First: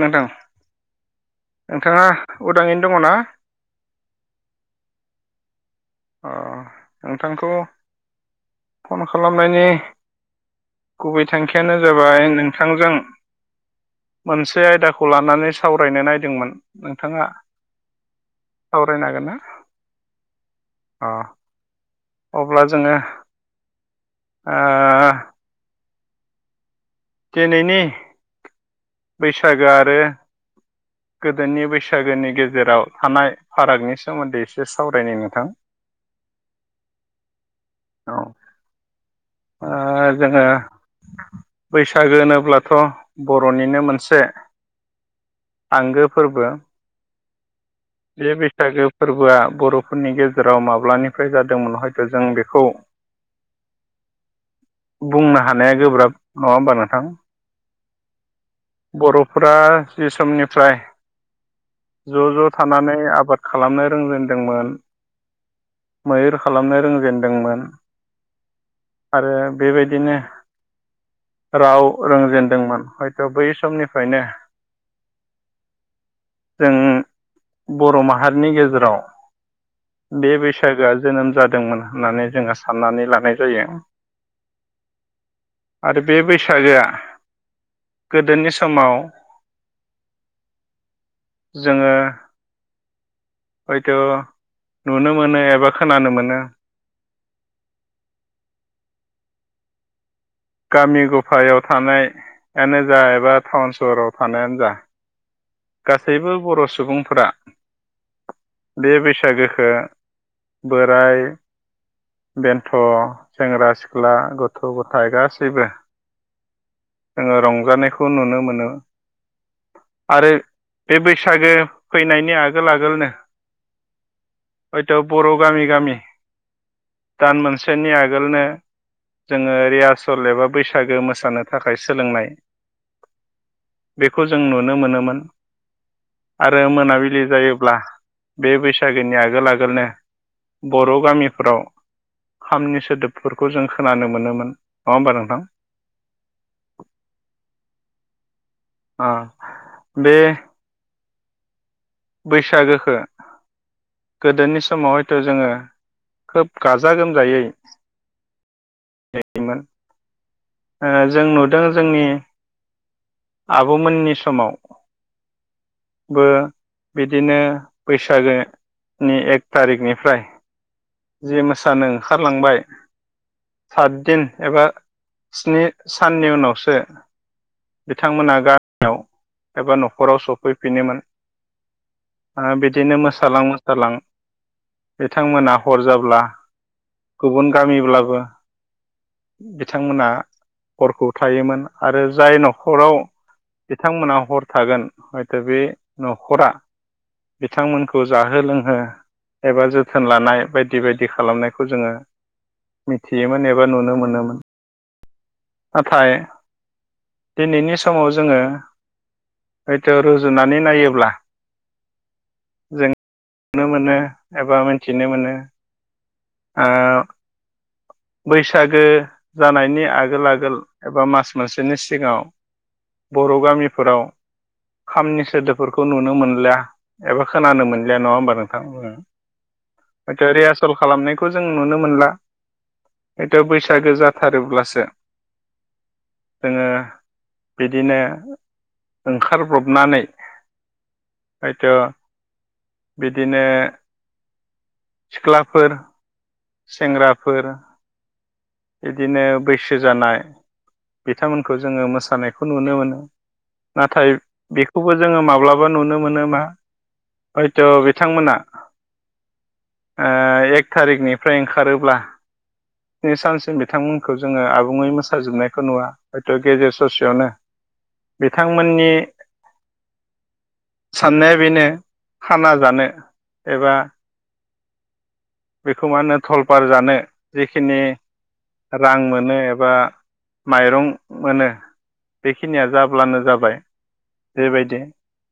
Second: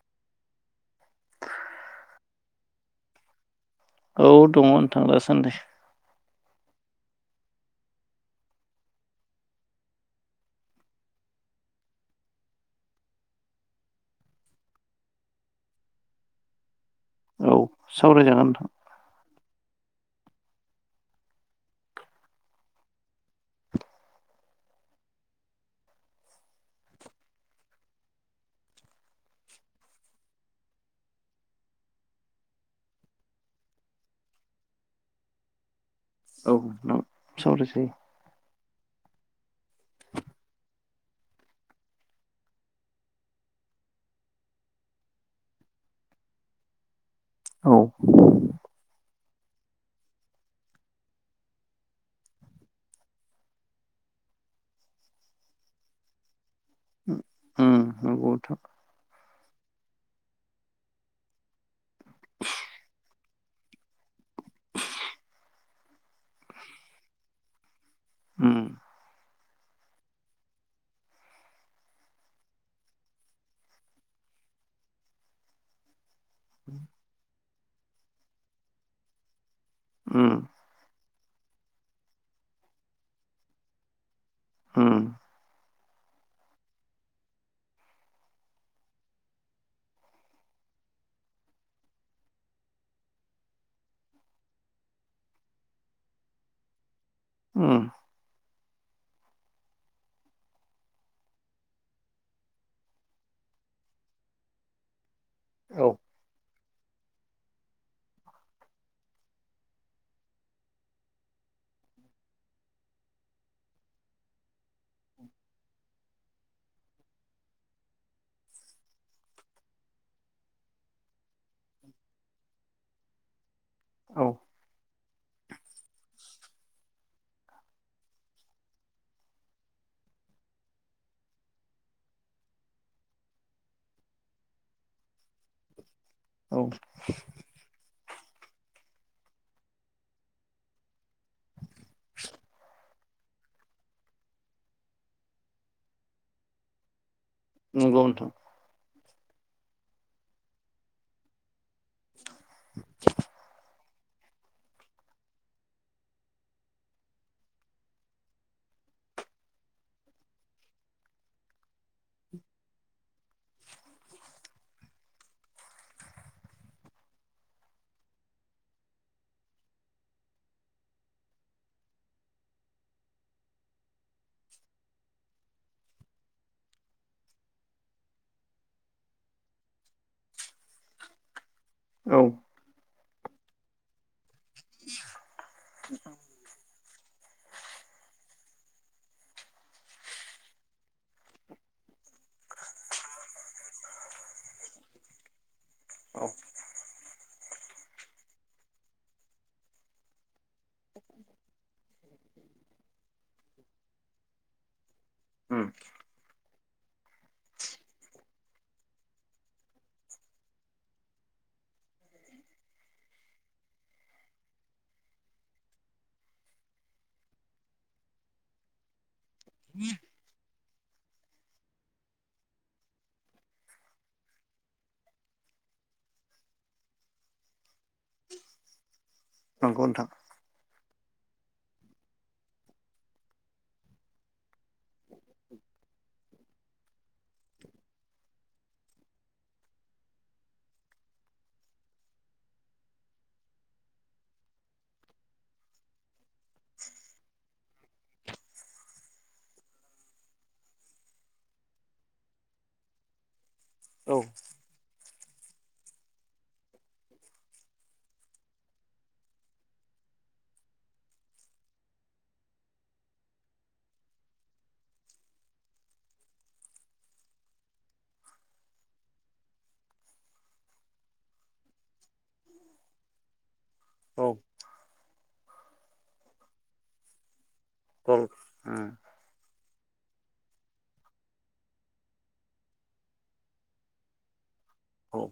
नोंथां नोंथाङा उदाङैनो दङना औ दङ नोथां दासानदे नोंथांखौ फन खालामनायनि गुबै थांखियानो जाबाय नोंथांजों मोनसे आयदाखौ लानानै सावरायनो नायदोंमोन नोंथाङा औ सावरायजागोन नोंथां सावरायनांगोननो अ अब्ला जोङो दिनैनि बैसागो आरो गोदोनि बैसागोनि गेजेराव थानाय फारागनि सोमोन्दै एसे सावरायनो नोंथां औ नों सावरायजायो औ ओ जोङो बैसागो होनोब्लाथ बरनिनो मोनसे आंगो फोरबो औ बे बैसागो फोरबोआ बर'फोरनि गेजेराव माब्लानिफ्राय जादोंमोन हयथ' जों बेखौ बुंनो हानाया गोब्राब नङा होमबानो मगथ' बर फ्रा जि समनिफ्राय ज ज थानानै आबाद खालामनो रोंजेनदोंमोन मैहुर खालामनो रोंजेनदोंमोन उम ओ बेबायदिनो राव रोंजेनदोंमोन हयथ बै समनिफ्रायनो जों बर माहारिनि गेजेराव बे उम बैस सागोआ जोनोम जादोंमोन होननानै जोङो साननानै लानाय जायो उम आरो बे बैसागोआ गोदोनि समाव जोङो हयथ नुनो मोनो एबा खोनानो मोनो उम गामि गफायाव थानायानो जा एबा टाउन सहराव थानायानो जा औ गासैबो बर सुबुंफोरा बे बैसागोखो बोराय बेन्थ सेंग्रा सिख्ला गथ गथाय गासैबो जोङो रंजानायखौ नुनो मोनो आरो बे बैसागो फैनायनि आगोल आगोलनो औ हयथ बर गामि गामि दान मोनसेनि आगोलनो जोङो रिहारसल एबा बैसागो मोसानो थाखाय सोलोंनाय बेखौ जों नुनो मोनोमोन औ आरो मोनाबिलि जायोब्ला बे बैसागोनि आगोल आगोलनो बर गामि फोराव खामनि सोदोबफोरखौ जों खोनानो मोनोमोन नङा होमबा नोंथां? नंगौ नोंथां अ बे बैसागोखो गोदोनि समाव हयथ जोङो खोब गाजा गोमजायै [unintelligible] मोन ओ जों नुदों जोंनि आब मोननि समाव बो बिदिनो बैसागो नि एक थारिखनिफ्राय जे मोसानो ओंखारलांबाय सातदिन एबा स्नि साननि उनावसो बिथांमोना गामियाव एबा न खराव सफैफिनोमोन औ ओ बिदिनो मोसालां मोसालां बिथां हर जाब्ला गुबुन गामिब्लाबो बिथांमोना हरखौ थायोमोन आरो जाय न'खराव बिथांमोना हर थागोन हयथ' बे औ न'खरा बिथांमोनखौ जाहो लोंहो एबा जोथोन लानाय बायदि बायदि खालामनायखौ जोङो मिथियोमोन एबा नुनो मोनोमोन। उम नाथाय दिनैनि समाव जोङो हयथ रुजुनानै नायोब्ला जों नुनो मोनो एबा मिथिनो मोनो आ बैसागो जानायनि आगोल आगोल एबा मास मोनसेनि सिगाङाव बर' गामिफोराव खामनि सोदोबफोरखौ नुनो मोनलिया एबा खोनानो मोनलिया नङा होमबा नोंथां? नंगौ नोंथां हयथ' रिहासल खालामनायखौ जों नुनो मोनला। हयथ' बैसागो जाथारोब्लासो [inaudible] जोङो बिदिनो ओंखारब्रबनानै हयथ' बिदिनो सिख्लाफोर सेंग्राफोर बिदिनो बैसो जानाय बिथांमोनखौ जोङो मोसानायखौ नुनो मोनो। नाथाय औ बेखौबो जोङो माब्लाबा नुनो मोनो मा हयथ' बिथांमोना ओ एक थारिखनिफ्राय ओंखारोब्ला स्नि सान सिम बिथांमोनखौ जोङो आबुङै मोसाजोबनायखौ नुवा। हयथ' गेजेर ससेयावनो बिथांमोननि साननाया बेनो खाना जानो एबा औ बेखौ मा होनो थलपार जानो जिखिनि उम रां मोन नो एबा माइरं मोनो बेखिनिया जाब्लानो जाबाय। बेबायदि औ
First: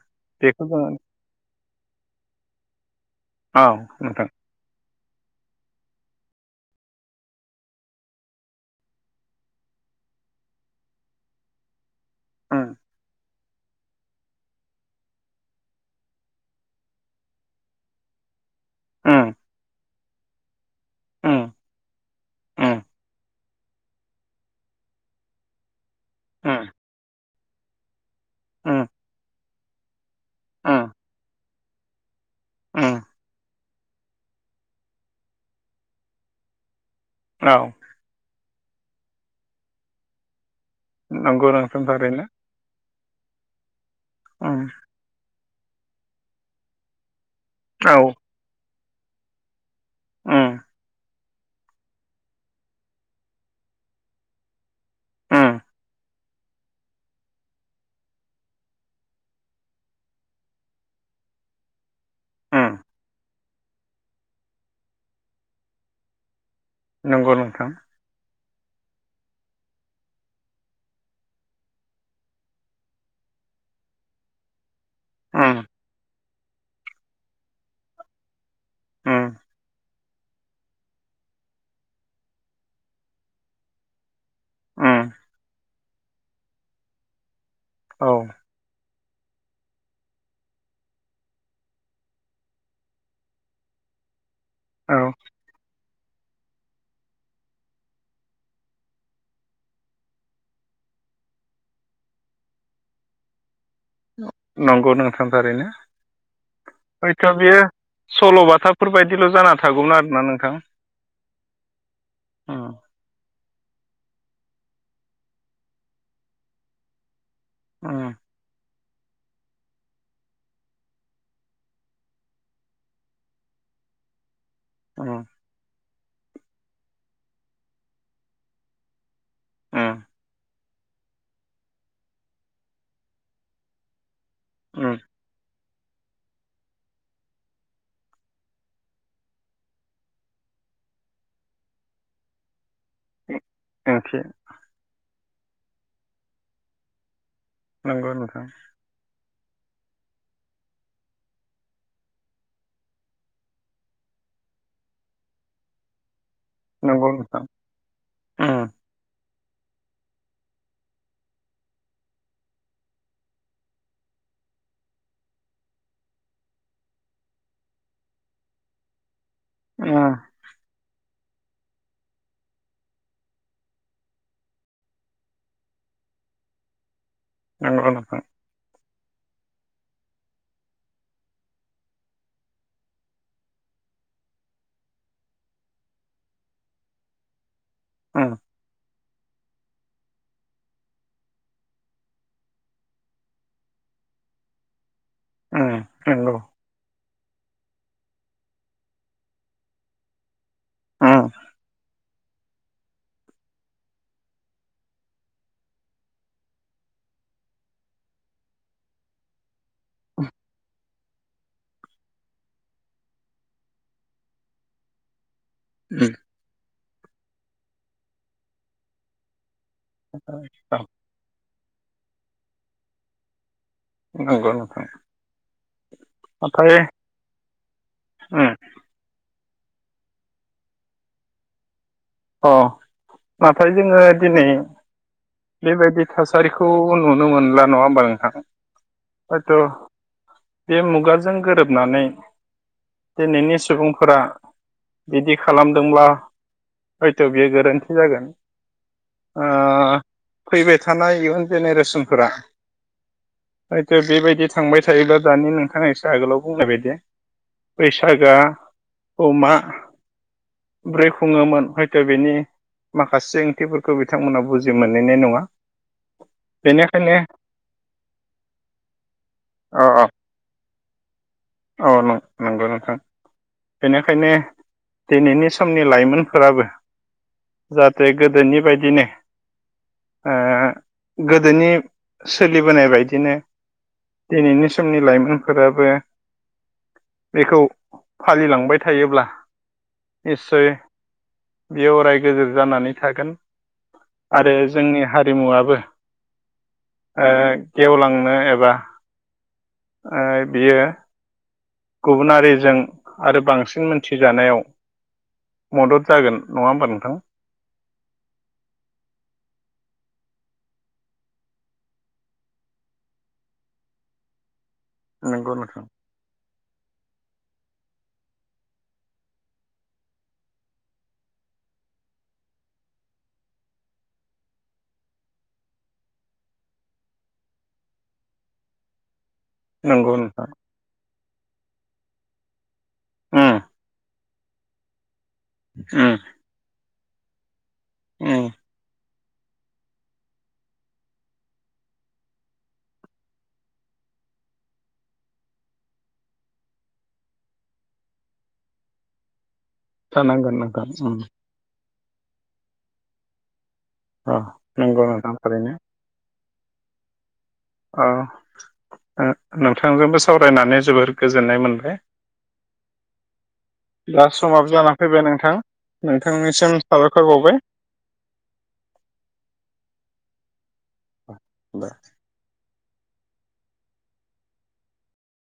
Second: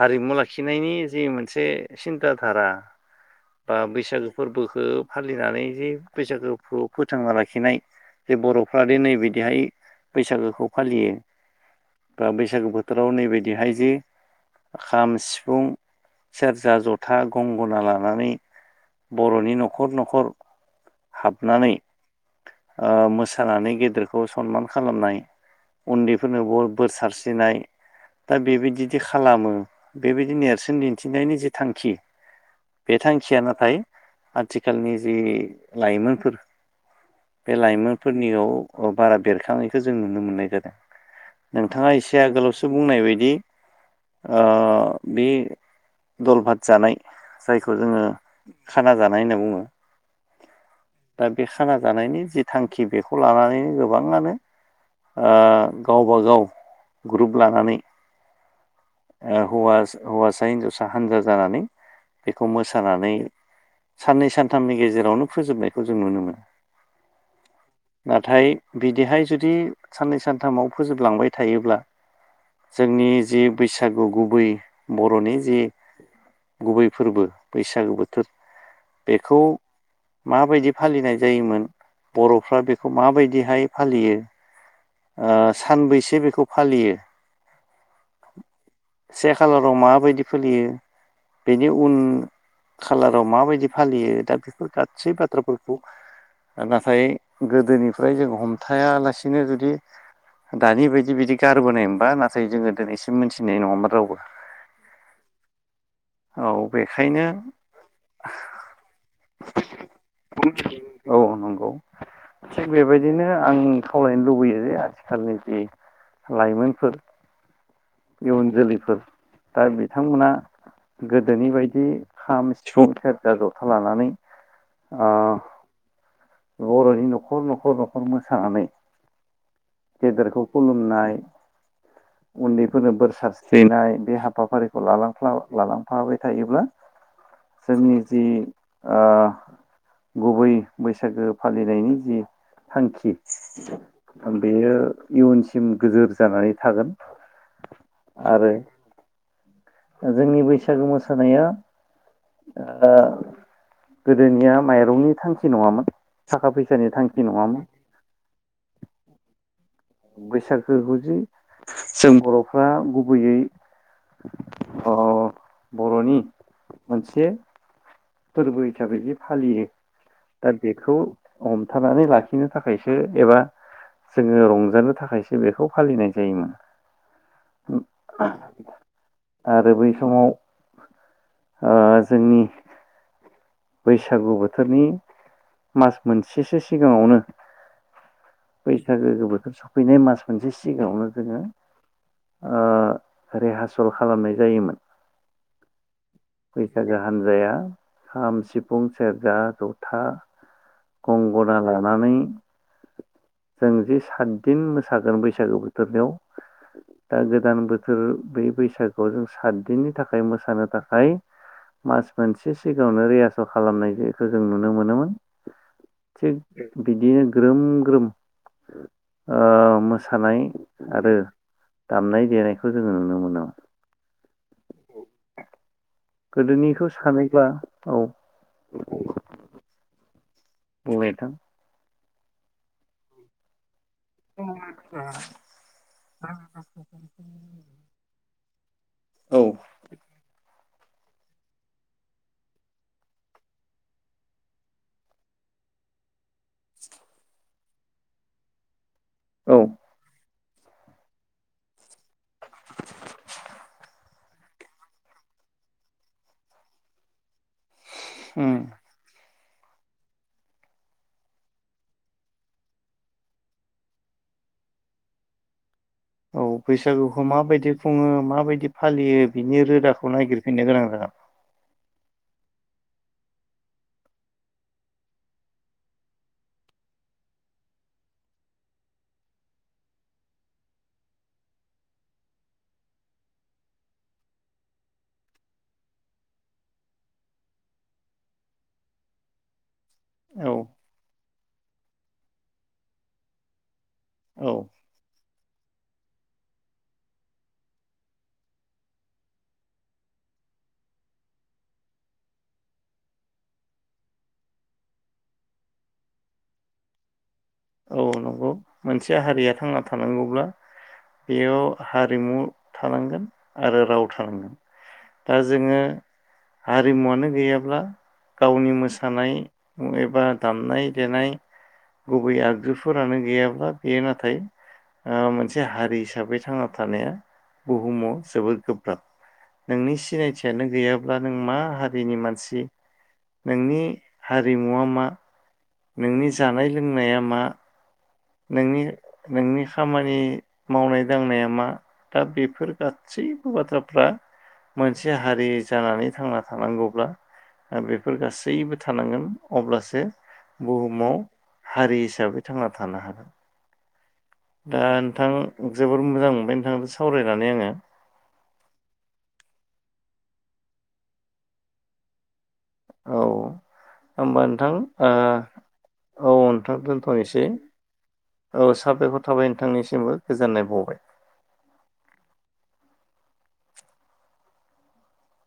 हारिमु बेखौ जोङो लाखिनायनि जि मोनसे सिन्था धारा औ बा बैसागो नोंथां फोरबोखो फालिनानै जे बैसागो फोथांना लाखिनाय हे बर'फ्रा दे नैबिदिहाय बैसागोखौ फालियो बा उम बैसागु बोथोराव नैबदिहाय जे खाम, सिफुं, सेरजा, जथा, गंगना लानानै उम बर'नि न'खर न'खर उम हाबनानै उम ओ मोसानानै गेदेरखौ सनमान खालामनाय उन्दैफोरनोबो उम बोर सारस्रिनाय दा उम बेबायदिदि खालामो बेबायदि नेरसोन उम दिन्थिनायनि जि थांखि बे उम। थांखिया नाथाय आथिखालनि जि लाइमोनफोर बे औ लाइमोनफोरनियाव बारा बेरखांनायखौ जों नुनो मोननाय जादों। नंगौ नोंथां नोंथाङा एसे थारैनो आगोलावसो बुंनाय बायदि। ओ उम बे दल भात जानाय जायखौ औ जोङो खाना जानाय होनना बुङो। उम। दा बे खाना जानायनि जि थांखि बेखौ लानानैनो गोबाङानो आ उम गावबागाव ग्रुप लानानै ओ हौवा-हौवासा हिनजावसा हानजा जानानै। बेखौ उम मोसानानै साननै सानथामनि गेजेरावनो फोजोबनायखौ जों नुनो मोनो। नंगौ नोंथां। नाथाय बिदिहाय जुदि साननै सानथामाव फोजोबलांबाय थायोब्ला जोंनि जि बैसागु गुबै बर'नि उम जि गुबै फोरबो बैसागो बोथोर उम बेखौ माबायदि फालिनाय जायोमोन बर'फ्रा बेखौ माबायदिहाय फालियो। उम ओ सानबैसो बेखौ फालियो। औ। से खालाराव माबायदि फोलियो बेनि उन खालाराव माबायदि फालियो दा बे बेफोर औ गासै बाथ्राफोरखौ नाथाय गोदोनिफ्राय जों हमथायालासिनो जुदि दानि बायदि बिदि गारबोनायमोनबा नाथाय जोङो दिनैसिम मोनथिनाय नङामोन। रावबो नंगौ नोंथांथाररैनो। औ बेखायनो सल'बाथाफोर बायदिल' जाना थागौमोन आरोना नोंथां। उम बेबाय दिनो आं खावलायनो लुबैयो जे आथिखालनि जि लाइमोनफोर। अ। इयुन जोलैफोर दा बिथांमोना गोदोनि बायदि खाम सिफुं सेरजा जथा लानानै ओ उम बर'नि न'खर न'खर न'खर मोसानानै। उम गेदेरखौ। खुलुमनाय। उन्दैफोरनो बोर सारस्रिनाय बे हाबाफारिखौ लालां लालांफाबाय थायोब्ला जोंनि जि ओ गुबै बैसागो फालिनायनि जि थांखि। उम ओंथि बेयो इयुनसिम गोजोर जानानै थागोन। नंगौ नोंथां। आरो जोंनि बैसागु मोसानाया ओ गोदोनिया माइरंनि थांखि नङामोन थाखा फैसा। [unintelligible] नंगौ थांखि नोंथां नङामोन। उम बैसागोखौ जे जों बर'फ्रा गुबैयै अ बर'नि मोनसे फोरबो हिसाबै जे फालियो। [unintelligible] दा बेखौ हमथानानै लाखिनो थाखायसो एबा जोङो रंजानो थाखायसो बेखौ फालिनाय जायोमोन। नंगौ नोंथां आरो बै समाव ओ जोंनि बैसागु बोथोरनि मास मोनसेसो सिगाङावनो उम बैसागो बोथोर सफैनाय मास मोनसे सिगाङावनो जोङो ओ रिहारसल खालामनाय जायोमोन। [unintelligible] बैसागो हान्जाया खाम सिफुं सेरजा जथा। उम गंगना लानानै जों जि सातदिन मोसागोन बैसागो बोथोरनियाव दा गोदान बोथोर बेै बैसागोआव जों सातदिननि थाखाय मोसानो थाखाय मास मोनसे सिगाङावनो रिहासल खालामनाय इखौ जों नुनो मोनोमोन। [unintelligible] थिग बिदिनो ग्रोम ग्रोम ओ मोसानाय आरो दामनाय देनायखौ जोङो नुनो मोनो। नंगौ नोंथां। नाथाय गोदोनिखौ सानैब्ला औ उम [unintelligible] अ नाथाय जोङो दिनै बेबायदि थासारिखौ नुनो मोनला नङा होमबा नोंथां औ हयथ' बे मुगाजों गोरोबनानै दिनैनि सुबुंफोरा बिदि खालामदोंब्ला हयथ' बेयो गोरोन्थि जागोन ओ औ फैबाय थानाय इयुन जेनेरेसनफोरा हयथ' बेबायदि थांबाय थायोब्ला दानि नोंथांआ एसो आगोलाव बुंनाय बायदि बैसागोआ उम अमा ब्रै खुङोमोन। हयथ' बेनि माखासे ओंथिफोरखौ बिथांमोना बुजि मोनहैनाय नङा औ बेनिखायनो बैसागुखौ माबायदि खुङो माबायदि फालियो बिनि अ अ रोदाखौ नायगिरफिननो गोनां जागोन औ नं नोंगौ नोंथां बेनिखायनो दिनैनि समनि लाइमोनफोराबो जाहाथे गोदोनि बायदिनो गोदोनि सोलिबोनाय बायदिनो दिनैनि समनि लाइमोनफोराबो बेखौ फालिलांबाय थायोब्ला औ निस्सय बेयो अराय गोजोर जानानै थागोन आरो औ जोंनि हारिमुवाबो गेवलांनो एबा बियो गुबुनारिजों आरो बांसिन मोनथिजानायाव मदद जागोन नङा होमबा नोंथां औ नंगौ मोनसे हारिया थांना थानांगौब्ला बेयाव हारिमु थानांगोन आरो राव थानांगोन दा नंगौ जोङो नोंथां हारिमुवानो गैयाब्ला गावनि मोसानाय एबा दामनाय देनाय गुबै आगजुफोरानो गैयाब्ला बेयो नाथाय मोनसे हारि हिसाबै थांना थानाया बुहुमाव जोबोद गोब्राब नोंनि नंगौ नोंथां सिनायथियानो गैयाब्ला अब्ला नों मा हारिनि मानसि उम नोंनि हारिमुवा मा उम नोंनि जानाय लोंनाया मा उम नोंनि नोंनि खामानि मावनाय दांनाया मा दा बेफोर गासैबो बाथ्राफ्रा मोनसे हारि जानानै थांना थानांगौब्ला बेफोर गासैबो थानांगोन अब्लासो जानांगोन नोंथां उम बुहुमाव हारि हिसाबै थांना थानो हागोन अ दा नंगौ नोंथां थारैनो जोबोर मोजां मोनबाय नोंथां सावरायनानै आङो नोंथांजोंबो सावरायनानै जोबोर गोजोननाय मोनबाय औ दा होमबा समाबो नोंथां जाना फैबाय नोंथां औ नोंथांनिसिम नोंथां साबायखर दोनथ'नोसै बावबाय औ साबेक्खौर थाबाय नोंथांनिसिमबो गोजोननाय बावबाय [inaudible]